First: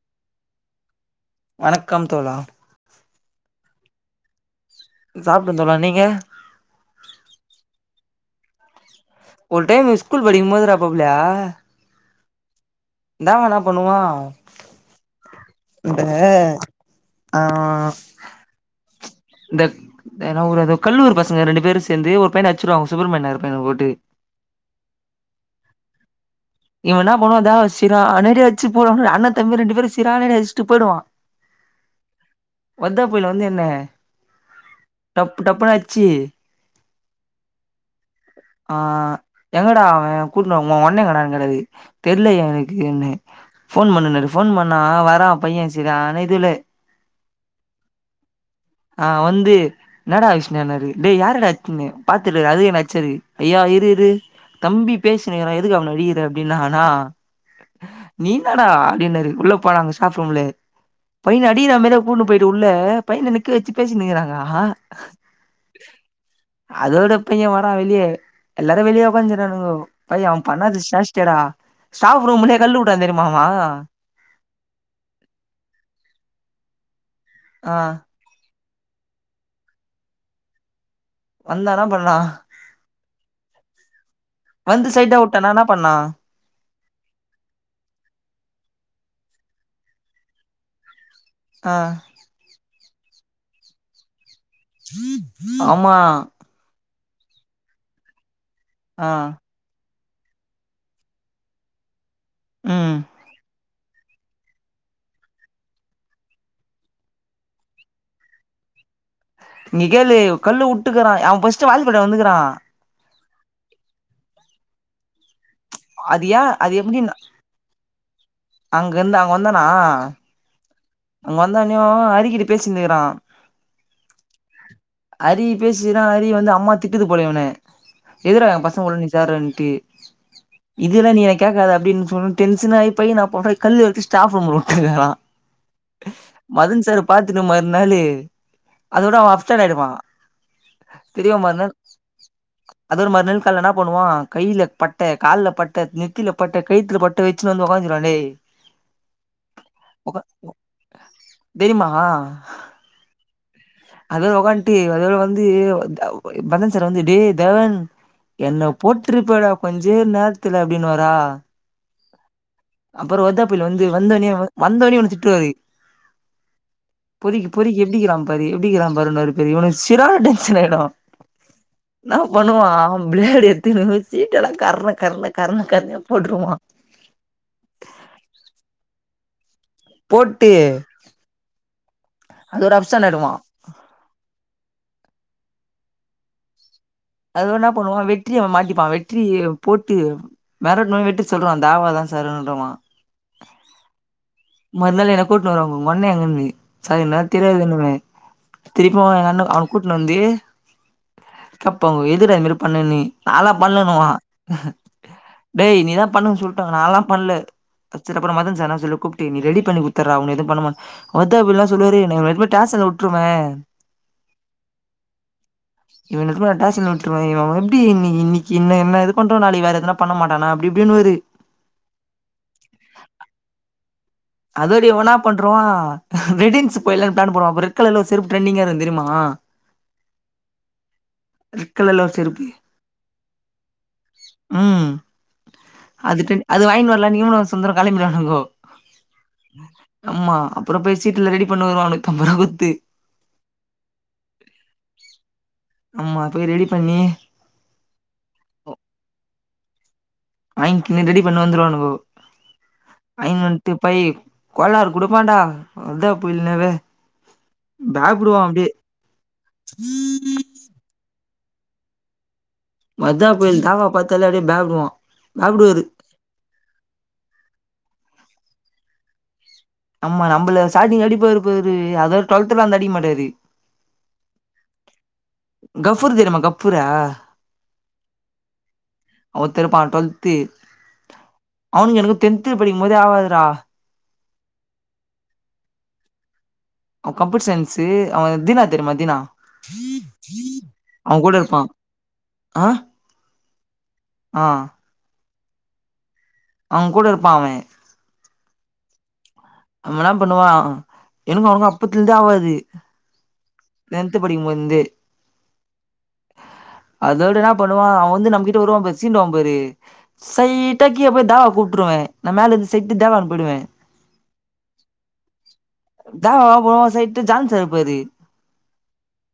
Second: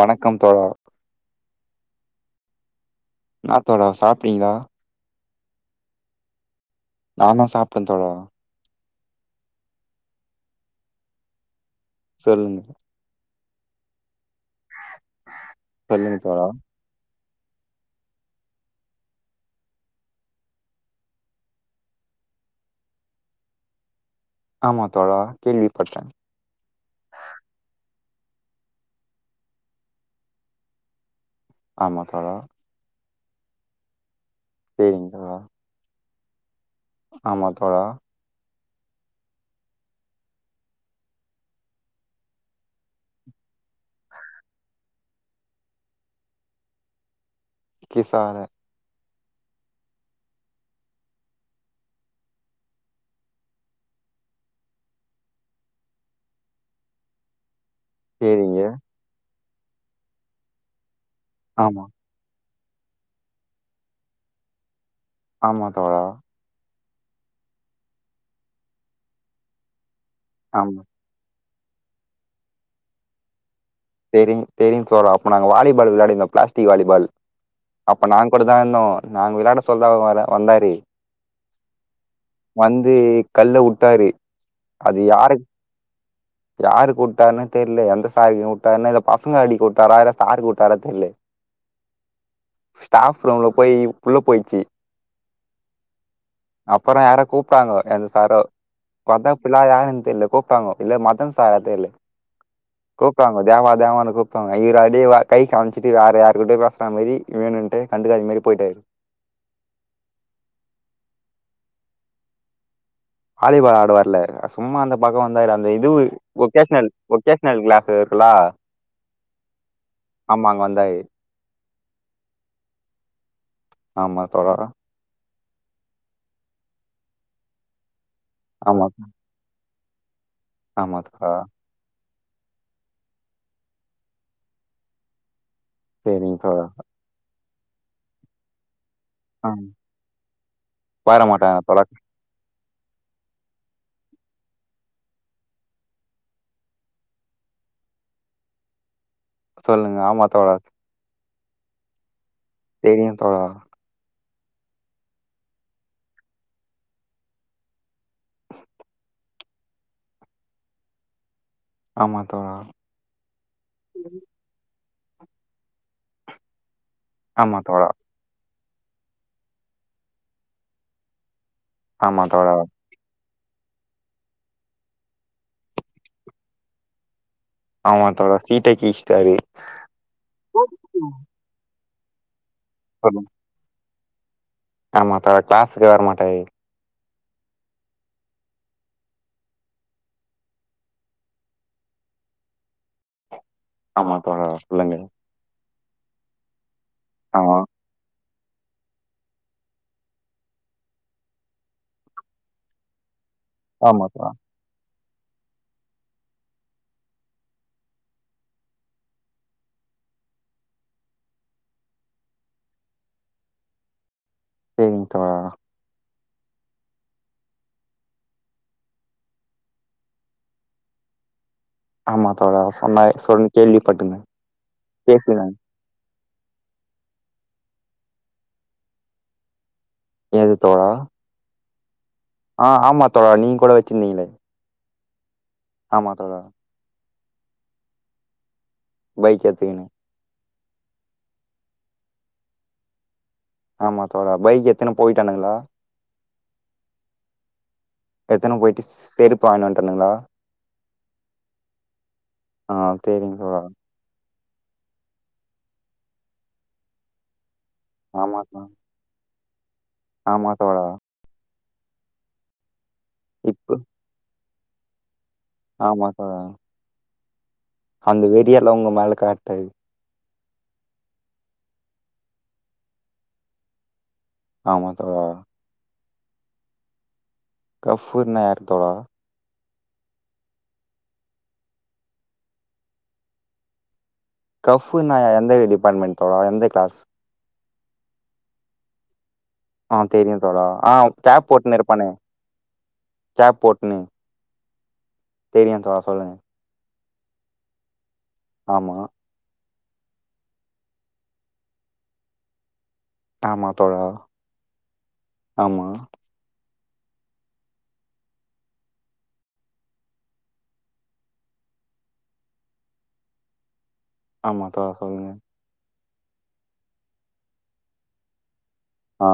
வணக்கம் தோழா வணக்கம் தோழா ன்னா தோழா சாப்டீங்ளா சாப்ட தோழா நீங்க நா தா சாப்ட தோழா ஒரு டைம்ல ஸ்கூல் படிக்கு போதுடா பப்ல சொல்லுங்க ன்னா வேணா பண்ணுவா இந்த சொல்லுங்க தோழா ஆ இந்த என்னா ஊர் அது கல்லூர் பசங்க ரெண்டு பேரு சேர்ந்து ஒரு பையன அச்சுருவாங்க சுப்பிரமன்யார் பையன போட்டு ஆமா தோழா கேள்விப்பட்ட [unintelligible] ஆமா தோழா வர்தா புயல் வந்து என்ன சேரிங்க தோழா டப்பு டப்புனு அட்ச்சு ஆமா தோழா ஆ எங்கடா அவ கூட்டு உ ஒண்ணே எங்கடா கரது தெர்ல எனக்குன்னு ஃபோன் பண்ணுணாரு ஃபோன் பண்ணா வரா பைய செரியானா இதுல கிசான ஆ வந்து இன்னாடா விஷ்ணுன்னாரு டேய் யாரடா [unintelligible] பாத்துட்டுரு அது என் சரி ஐயா இரு இரு தம்பி பேசினிருக்குறா எதுக்கு அவன அடிகிற அப்டின்னா ஆனா நீ சேரிங்க என்னாடா அப்டின்னாரு உள்ள போன அங்க ஸ்டாப் ரூம்ல பையன அடிகர ஆமா மா கூட்ன்னு போயிட்டு உள்ள பையன நிக்க வச்சு பேசினுருக்குறாங்க ஆமா தோழா அதோட பைய வரா வெளிய எல்லாரு வெளிய உக்காந்துருக்கனுங்கோ பைய அவன் ஆமா பண்ணாத சேஷ் சடா ஸ்டாப் ரூம்லயே கல்லு உட்டா தெரியுமா அவ தெரி தெரியு தோழா அப்போ நாங்க வாலிபால் விளாடிருந்தோ பிளாஸ்டிக் வாலிபால் ஆ அப்ப நாங் க மட்டுதாருந்ததோ நாங்க விளாட சொல்தா வ வந்தாரு வந்தா என்ன பண்ணா வந்து கல்ல உட்டாரு வந்து அது சைட்டா யாருக் வுட்டானா என்ன பண்ணா யாருக் உட்டாருன்னு தெர்ல எந்த சாருக் உட்டார்ன்னு இந்த பசங்க அடிக் உட்டாரா இல்ல சாருக் உட்டாரா தெர்ல ஆ ஸ்டாஃப் ரூம்ல போய் உள்ள போய்ச்சு ஆமா அப்ற யாரோ கூப்ட்டாங்க எந்த சாரோ ஆ பாத்தா பின்னால யாருன் தெர்ல கூப்ட்டாங்கோ இல்ல மத் தன் சாரா தெர்ல ம் கூப்ட்டாங்க தேவா தேவானு கூ இப்ப அவ ஈரடி கை காமிச்ட்டு வேற யாரு கிட்டயோ பேசுற மாரி வேணுன்ட்டு கண்டுகாத மாரி போய்ட்டாரு இங்க கேளு கல்லு உட்டுக்குறா அவன் ஃபர்ஸ்ட் வாலிபால்ல வந்துக்குறா வாலிபால் ஆடவர்ல சும்மா அந்த பக்க வந்தாரு அந்த இது அது ஏன் ஒகேஷ்னல் ஒகேஷ் னல் கிளாஸ் இருக்குல அங்கருந்து அங்க வந்தானா ஆமா அங்க வந்தாரு அங்க வந்தோனோ அரிக்கிட்ட பேசினிருக்குறா ஆமா தோழா அரி பேசனா அரி வந்து அம்மா திட்டுது போல இவன எதுடா எங்க பசங்க ஆமா கூட நீ சேரன்ட்டு இது ஆமா எல்லா நீ தோழா என் கேக்காத அப்டின்னு சொன் டென்சன் ஆயி போயி நா பொக கல் எடுத்து ஸ்டாப் ரூமுல வுட்டுனு இருக்குறா சரிங்க தோழா மதன் சார் பாத்துட்டு மறுநாளு அதோட அவ ஆ, அப்ஸ்டட் ஆயிடுப்பா வர மாட்டாங்க தெரியமாருன தோழா அதோட மறுநாள் கால என்ன பண்ணுவா கையில பட்ட கால்ல பட்ட நெத்தில பட்ட கயித்துல பட் ட வச்சுனு வந்து உக்காந்துருவா டே சொல்லுங்க ஆமா தோழா தெரிமா தெரியு தோழா அதோட ஒக்காண்டு அதோட வந்து பதன் சார் வந்து டே தேவன் என்ன போட்ருப்படா கொஞ்சே நேரத்துல அப்டின்னு வாரா ஆமா தோழா அப்பறோ ஒத்தாப்புயல் வந்து வந்தோனே வந்தோனே வந்து திட்டுவாரு பொறிக்கி ஆமா பொறிக்கி தோழா எப்டிகிறா பாரு எப்டிகிறா பாருன்ணுவாரு பேரு இவனு சிறான டென்ஷன் ஆயிடு ன்னா ஆமா தோழா பண்ணுவா பிளேடு எத்துனு சீட்டலா கரண கரண கரண கரணையா போட்டுருவா ஆமா தா சீட்ட கிழிச்ட்டாரு போட்டி அது ஒரு சொல்லுங்க அப்ஷன்டாயிடுவா ஆமா தோ கிளாஸுக்கு வர மாட்டே அதுன்னா பண்ணுவா வெற்றிய அவ மாட்டிப்பா வெற்றிய போட்டு மெரட்னோன வெற்றி சொல்றுவா தேவா தா சாருன்றமா ஆமாபா புள்ளைங்க கூப்ட்டு வருவாங்க மண்ணு எங்கனு சரி நா ஆமா தெரியாதுன்னுமே திருப்பியு எங்க அண்ண அங்க கூட்னு வந்து இப்பங்க எதிர அது மாரி பண்ண நீ நால்லா ஆமா பண்ணலணுவா தோழா டேய் நீதா பண்ணுன்னு சொல்டாங்க நான்லா பண்ல சரி அப்புற மதன் சார்னா சொல்லு கூப்ட்டு நீ ரெடி பண்ணி குத்துர்றா ஒன்ன எது பண்ண மாட் ஒத அப்பல்லா சொல்லுவாரு என்ன வேணுனா டேசன்ல வுட்ருவ சரிங் தவறா இவனுக்லா டேஸ் சன்ல விட்டுரு எப்டி இன்னி இன்னிக்கி என்ன என்ன இது பண்றோ நாளைக்கு வேற எதன பண்ண மாட்டானா அப்டி இப்டினுவாரு ஆமா தோழா சொன்ன சொன் கேள்வி பட்ருந்த அதோடி இவ என்னா பண்றுவா ரெடின்ஸ் போயலா பிளான் போடுவ அப்ப ரெட் கலர்ல ஒரு செருப்பு ட்ரென்டிங்கா இருந்து தெரிமா எது தோழா ரெட் கலர்ல ஒரு செருப்பு ஆ ஆமா தோழா நீங்க கூட வச்சிருந்தீங்களே ம் ஆமா அது தோழா ட்ரெண் அது வாங்கினு வரலா இவனுக்கு சுந்தரு கெளம்பிடுவானுங்கோ பைக் எத்துக்குன்னு ஆமா அப்புற போய் சீட்டுலா ரெடி பண்ணு வருவா நூன்னுத்தம்பரூவா குடுத்து ஆமா தோழா பைக் எத்துன்னு போயிட்டானுங்களா ஆமா போய் ரெடி பண்ணி எத்தனை போயிட்டு செருப்பு வாங்கினு வன்டானுங்களா வாங்கின்னு ரெடி பண்ணி வந்துருவானுங்கோ ஆ சரிங்க வாங்கினு தோழா வந்துட்டு பை கோளாறு கொடுப்பாண்டா அதா போலனவே பேப்டுவோ ஆமா அப்டியே மாத்தவாடா மதா கோயில் இப்ப தேவா பாத்தாலே அப்டியே பயபடுவான் ஆமா தோழா அந்த வெறியெல்லா உங்க மேல காட்டாகு ஆமா நம்ம நம்மள ஸ்டார்டிங்ல அடிப்பாரு பாரு அதாவது டுவெல்த்ல அந்த அடிக் மாட்டாரு ஆமா தோழா கஃபூர தெரிமா கப்பூரா கஃபூர்னா யார் தோழா ஒருத்தன் இருப்பான் டுவெல்த்து அவனுக்கு எனக்கு டென்த்து படிக்கும்போதே ஆவாதுடா கஃபூனா எந்த டிபார்ட்மெண்ட் தோழா எந்த கிளாஸ் அவ கம்ப்யூட்டர் சயின்ஸு அவுங் தீனா தெரிமா தீனா ஆ தெரியு தோழா ஆ அவுங்கூட கேப் இருப்பான் போட்டுன்னு இருப்பானே ஆ ஆ தெரியுன் தோழா சொல்லுங்க அவுங் கூட இருப்பான் அவன் ஆமா நம்மல்லா பண்ணுவான் எனக்கு அவனுக்கு அப்பத்துலந்தே ஆவாது ஆமா தோழா டென்த் படிக்கும்போதிந்தே ஆமா அதோட என்னா பண்ணுவான் அவன் வந்து நம்ம கிட்ட வருவான் பாரு சீனுவான் பாரு ஸ்சைட்டா கீழ போய் தாவ கூப்ட்ருவேன் நா மேல இந்து செட் தேவான் போய்டுவேன் ஆமா தோழா சொல்லுங்க தேவா வா போவோ சைட்டு ஜான் சார் இருப்பாரு ஆ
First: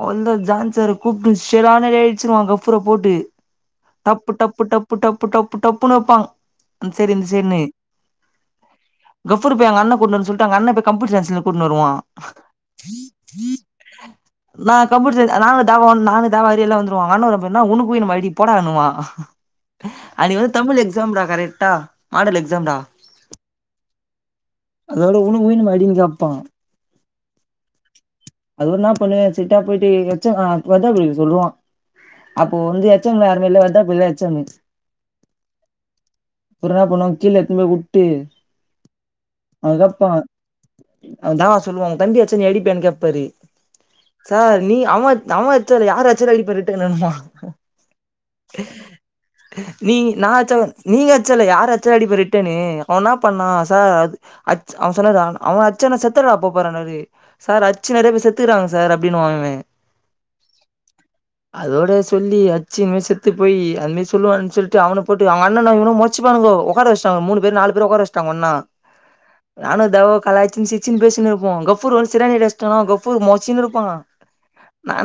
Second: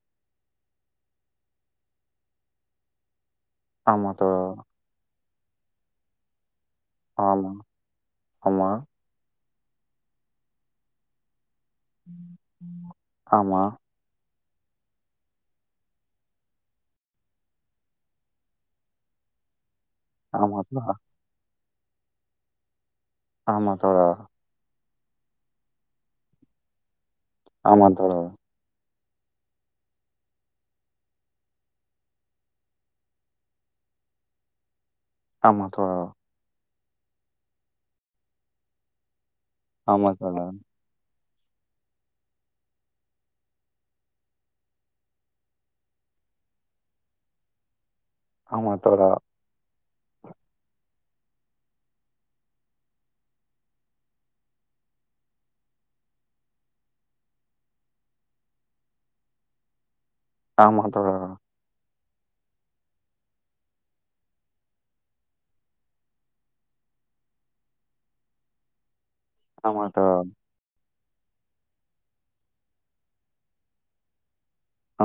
அவந்தா ஜான் சார கூப்ட்டு ஷெலானரே அழிச்சுருவான் கஃபூர போட்டு ஆமா டப்பு தோழா டப்பு டப்பு டப்பு டப்பு டப்புன்னு வெப்பான் ஆமா ஆமா கஃபூர போய் எங்க அண்ண கூன்டு வர சொல்ட்டு எங்க அண்ண போய் கம்யூர் சன்ஸ்ல கூன்டு வருவான் ஆமா நா கம்ப்யூட்டர் சயின் நானு தேவா நானு தேவாரியெல்லா வந்துருவான் எங்க அண்ண என்ன பண்ணா உன்க்கு என்ன மாரி போடா எண்ணுவான் அனைக்கு வந்து ஆமா தமிழ் தோழா எக்ஸாம்டா கரெக்ட்டா மாடல் எக்ஸாம்டா ஆமா தோழா அதோட உன்க்கு வேணுமா அடின்னு கேப்பான் ஆமா தோழா அது ஒன்னா பண்ணுவ சிட்டா போய்ட்டு எச்சா அ ப்இதா போய் சொல்லுவான் அப்போ வந்து எச் ம்ல யாருமெ இல்ல அதா புது எச் ம் ஆமா தோழா அப்றோ என்ன பண்ணுவோ கீழ எத்துன்னு போய் வுட்டு அதுதா பா ஆமா தோழா அதா சொல்லுவான் உன் தம்பி அச்சா நீ அடிப்பயான்னு கேப்பாரு சார் நீ அவன் அவன் அச்சாலூ யார் அச்சாலு அடிப்பன் ரிட்டனுவான் ஆமா தோழா நீங் நா அச்சாலு நீங்க அச்சாலு யார் அச்சாலு அடிப்பாரு ரிட்டனூ அவனா ப்பனா சார் அது அச் அவன் சொன்னாரு அ அவன் அச்சானா நா செத்தரவா போ போறனாறு சார் அச்சு நெறயா பேர் செத்துகறாங்க சார் அப்டின்னுவான் இவன் ஆமா தோழா அதோட சொல்லி அட்ச்சு இந்த மாரி செத்துப்போயி அந்த மாயி சொல்லுவாருன் சொல்ட்டு அவன போட்டு அவ்ங்க அண்ணனு இவனு மொத் ச்சுபானுங்கோ ஒக்கார வச்டாங்க மூணு பேரு நாலு பேர ஒக்கார வச்டாங்க ஒன்னா நானு ஆமா எதோவ் தோழா கலாய்சின் சிரி ச்சின் பேசினுருப்போ கஃப்ஃபூர் வந்து சிரானிய அடிச்டனா கஃப்ஃபூரு மொர்ச்சினுருப்பா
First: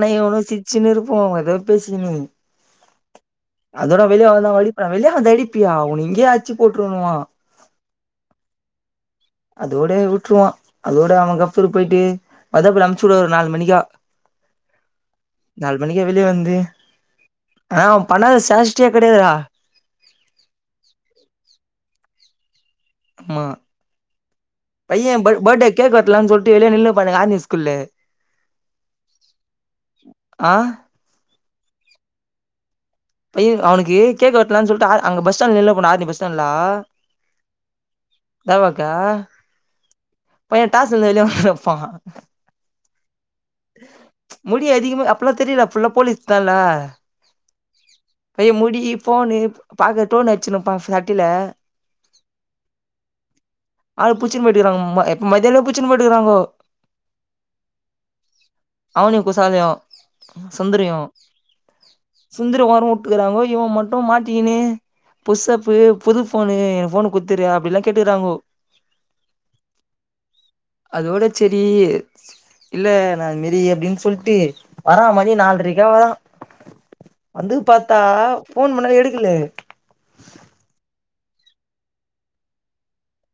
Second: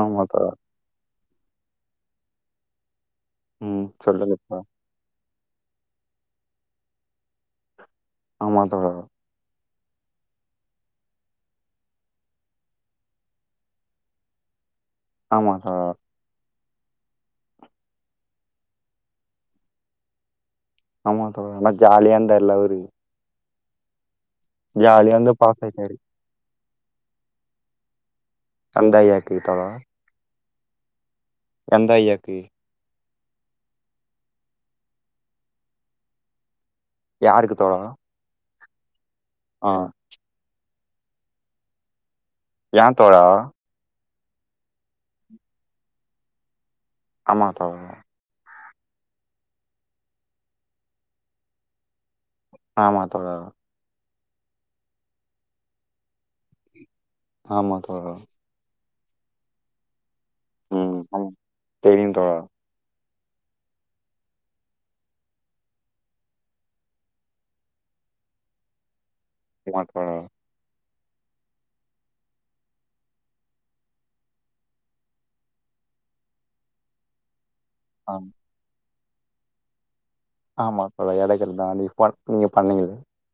ஆமா தோழா ஆமா இவனு தோழா சிரி ச்சின்னு இருப்போ எதோ பேசிக்கினு ம் அதோட வெளிய சொல்லுங்க ஆவனா தோழா வழி அ வெள்ளயா இது அடிப்பியா உன்ன இங்கயே ஆட்ச்சு போட்டுருணுவா ஆமா தோழர் அதோட விட்டுருவா அதோட அவ கப்பூரு போயிட்டு அத அப்ற அம்சுடுவாரு நாலு மணிக்கா உம் நாலு மணிக்கே வெளிய வந்து ஆ பண்ணாத சேஷிட்டியே கெடையாதுறா ஆமா தோழர் நல்லா ஜாலியா இருந்த எல்லாமே இருக்கு ஆமா பைய ஜாலியா வந்து பேட் பாஸ் பேட்டே ஆயிட்டாரு கேக் வெட்லானு சொல்ட்டு வெளிய நின்னுருபானுங்க ஆர்மி ஸ்கூல்லு கந்த ஐயாக்கு இத்தனா ஆ கந்த ஐயாக்கு ஏ அவனுக்கு ஏழு கேக் வெட்லான் சொல்ட்டு ஆர் அங்க பஸ் ஸ்டாண்ட்லேலா போன ஆரணி பஸ் ஸ்டாண்ட்லா யாருக்கு தோழா தேவாக்கு ஆ பைய டாஸ் இந்த வெளியாதா வெப்பா யா தோழா முடி அதிகமா அப்பலா தெரியல அப்புள்ள போலீஸ் தான்ல ஆமா தோழர் ஏ முடி போனு பாக்கட்டுன் வச்சுனுப்பா சாட்டுல ஆமா தோழா ஆள் புட்ச்சின்னு போயிட்டுகிறாங்கம்மா எப்போ மத்தியானமே புட்ச்சின்னு போயிட்டுக்கிறாங்கோ ஆமா தோழா அவனுக்கு குசாலியு ம் சுந்தரியு ஆமா தெரியும் தோழா சுந்தரி வரு ட்டுக்குறாங்கோ இவ மட்டு மாட்டிக்கினு புஷப்பு புது ஃபோனு எனக்கு ஃபோனு குட்த்திரியா அப்டிலா கேட்டுக்கிறாங்கோ லாக்டவ்ன் அதோட சேரி இல்ல நா இது மாரி அப்டின் சொல்ட்டு வரா மதிய நால்ரைக்கா வரா வந்து பாத்தா ஆ ஃபோன் பண்ணா எடுக்கல ஆமா தோழா எடுக்கறது தா நீ ஒர்க் நீங்க பண்ணுனீங்க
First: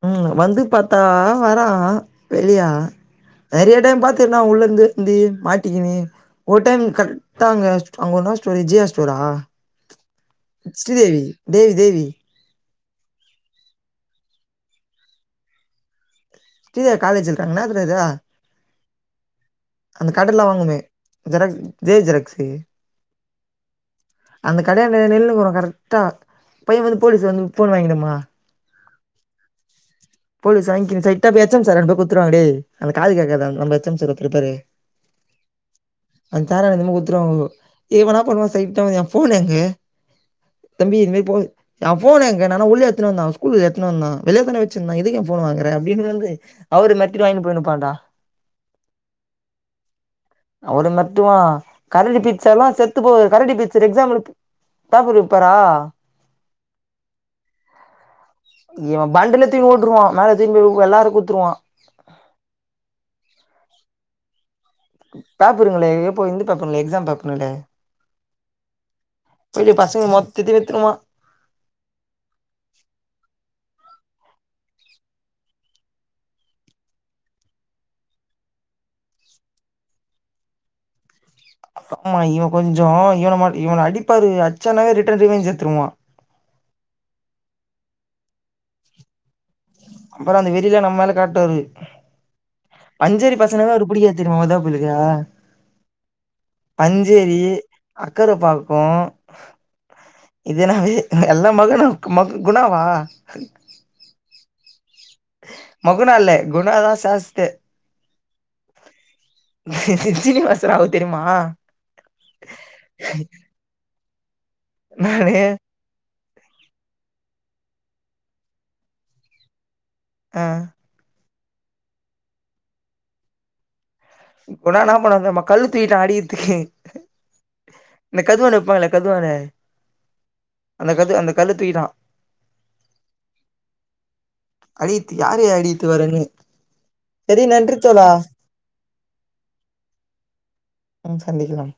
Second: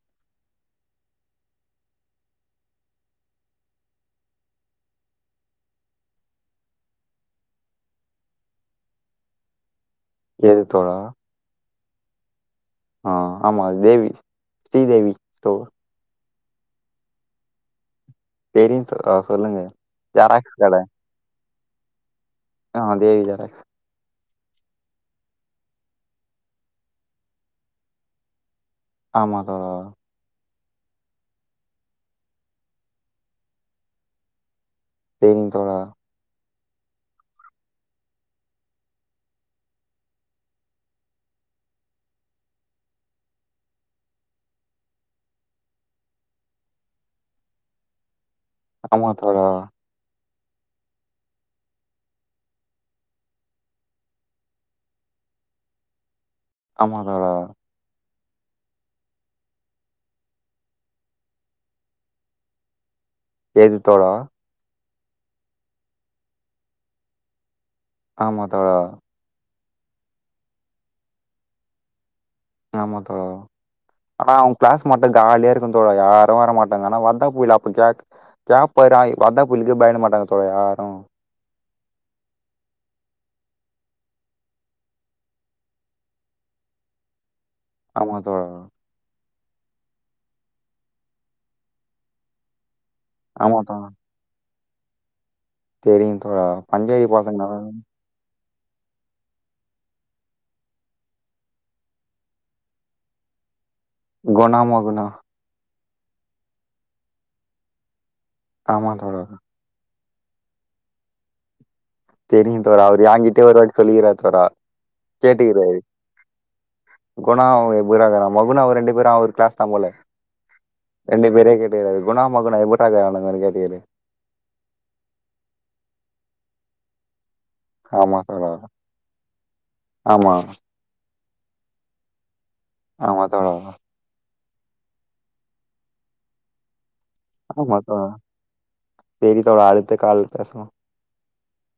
ம் வந்து பாத்தா வரா வெளிய நெறையா டைம் பாத்துருக்கனா உள்ள இருந்து வந்து மாட்டிக்கினு ஒரு டைம் கரெக்டாங்க அங்கதா ஸ்டோரு ஜியா ஸ்டோரா எது தோழா ஸ்ரீதேவி தேவி தேவி ஆ ஆமா தேவி ஸ்ரீதேவி போ ஸ்ரீ தேவி காலேஜ் இருக்காங் என்னதுடா இது தெரியு தோழா சொல்லுங்க அந்த கடலா ஜெராக்ஸ் கட வாங்குமே ஜெராக்ஸ் ஜே ஜெராக்ஸு ஆ அது வேற அந்த கடையாண்ட நின்னுகோனு கரெக்டா பைய வந்து போலீஸ் வந்து ஃபோன் வாங்கிடுமா ஆமா தோழா. போலிஸ் வாய்ங்கினு ச எட்டப் ஹெச் எம் சாரான போ குத்துருவாங்க டேய் அந்த காது கேக்காது அந் நம் ஹெச் எம் சார் ஒருத்துருப்பாரே. தேரிங் தோழா. அந் சாராட எத்துன்மோ குத்துருவாங்கோ. இவ என்னா பண்ணுவா செயிட்டா வந்து எ ஃபோன் எங்க தம்பி இது மாரி போது எ ஃபோன் எங்க நா நா உள்ள எத்துனு வந்தா ஸ்கூலுகு எத்துனு வந்தா வெளிய தான வெ ச்சிந்த எதுக்கு எ ஃபோனு வாங்கற அப்டினு வந்து அவுர மெரட்டிட்டு வாங்னு போயினுப்பாண்டா. ஆமா தோழா. அவட மெர்ட்டுவா கரடி பீட்ஸ் எல்லா செத்து போவு கரடி பீட்சரு எக்சாம்ல ப் பேப்பரு விப்பாரா? ஆமா தோழா. இவ பண்டில தூக்கின் ஓட்ருவா மேல தூக்கின் போயி உ எல்லாருக் குத்துருவா. எது தோழா? பேப்பருங்களே எப்போ இந்து பேப்பருங்களே எக்ஸாம் பேப்பருங்களே. ஆமா தோழா. போயி பசங்க மொத்தத்தி வித்துருவா. ஆமா தோழா. ஆனா அவுங் கிளாஸ் மட்டு காலியா இருக்கு தோழா யாரு வர மாட்டாங்க ஆனா வந்தா போய் லப்புக்யாக் கியா பர் ஆயி வந்தா புலிகே பாய்ன மாட்டாங்க தோழா யாரு. ஆமா இவ கொஞ்சோ இவன ம இவன அடிப்பாரு அச்சானாவே ரிட்டன் ரிவைன்ஞ் எத்துருவா. ஆமா தோழா. அப்பறோ அந்த வெறில்லா நம் மேல காட்டுவாரு பஞ்சேரி ஆமா பசங்கனாவே தோழா அவுருக் புடிக்காத். தெரிமா [unintelligible] தெரியு தோழா பஞ்சேரி பசங்தானா. அக்கற பாக்கு. இது என்னாது எல்லா மகனுக் மகு குணாவா இக் குணா மகுனா மகுனா அல்லே குணானா சாஸ்தே. ஆமா தோழா. சீனிவாச ராவ் தெரிமா? தெரியு தோழா அவரு ஏங்கிட்டயே ஒருவாட்டி சொல்லிகிறார் தோழா நானு கேட்டுக்கிறாரு. குணா [unintelligible] மகுனா அவ ரெண்டு பேரு அவுரு கிளாஸ் தா போல. ம். ரெண்டு பேரையு கேட்டுகிறாரு குணா மகுனா எப்பறா இக்குறாணுங்கோன் கேட்டுக்கிறாரு. குணா இன்னா பண்ணாந் தெரிமா கல்லு தூக்கிட்டா அடிகிதிக்கு. ஆமா இந்த தோழா கதுவானு விப்பாங்கள்ல கதுவானு ஆமா. அந்த கது அந்த கல்லு தூக்கிட்டா. ஆமா தோழா. அடிகித்து யாரயா அடிகித்து வரன்னு. சரி ஆமா நன்றி தோழா சேரி தோழா அடுத்த கால் பேசலா. ம் சந்திக்கலாம்.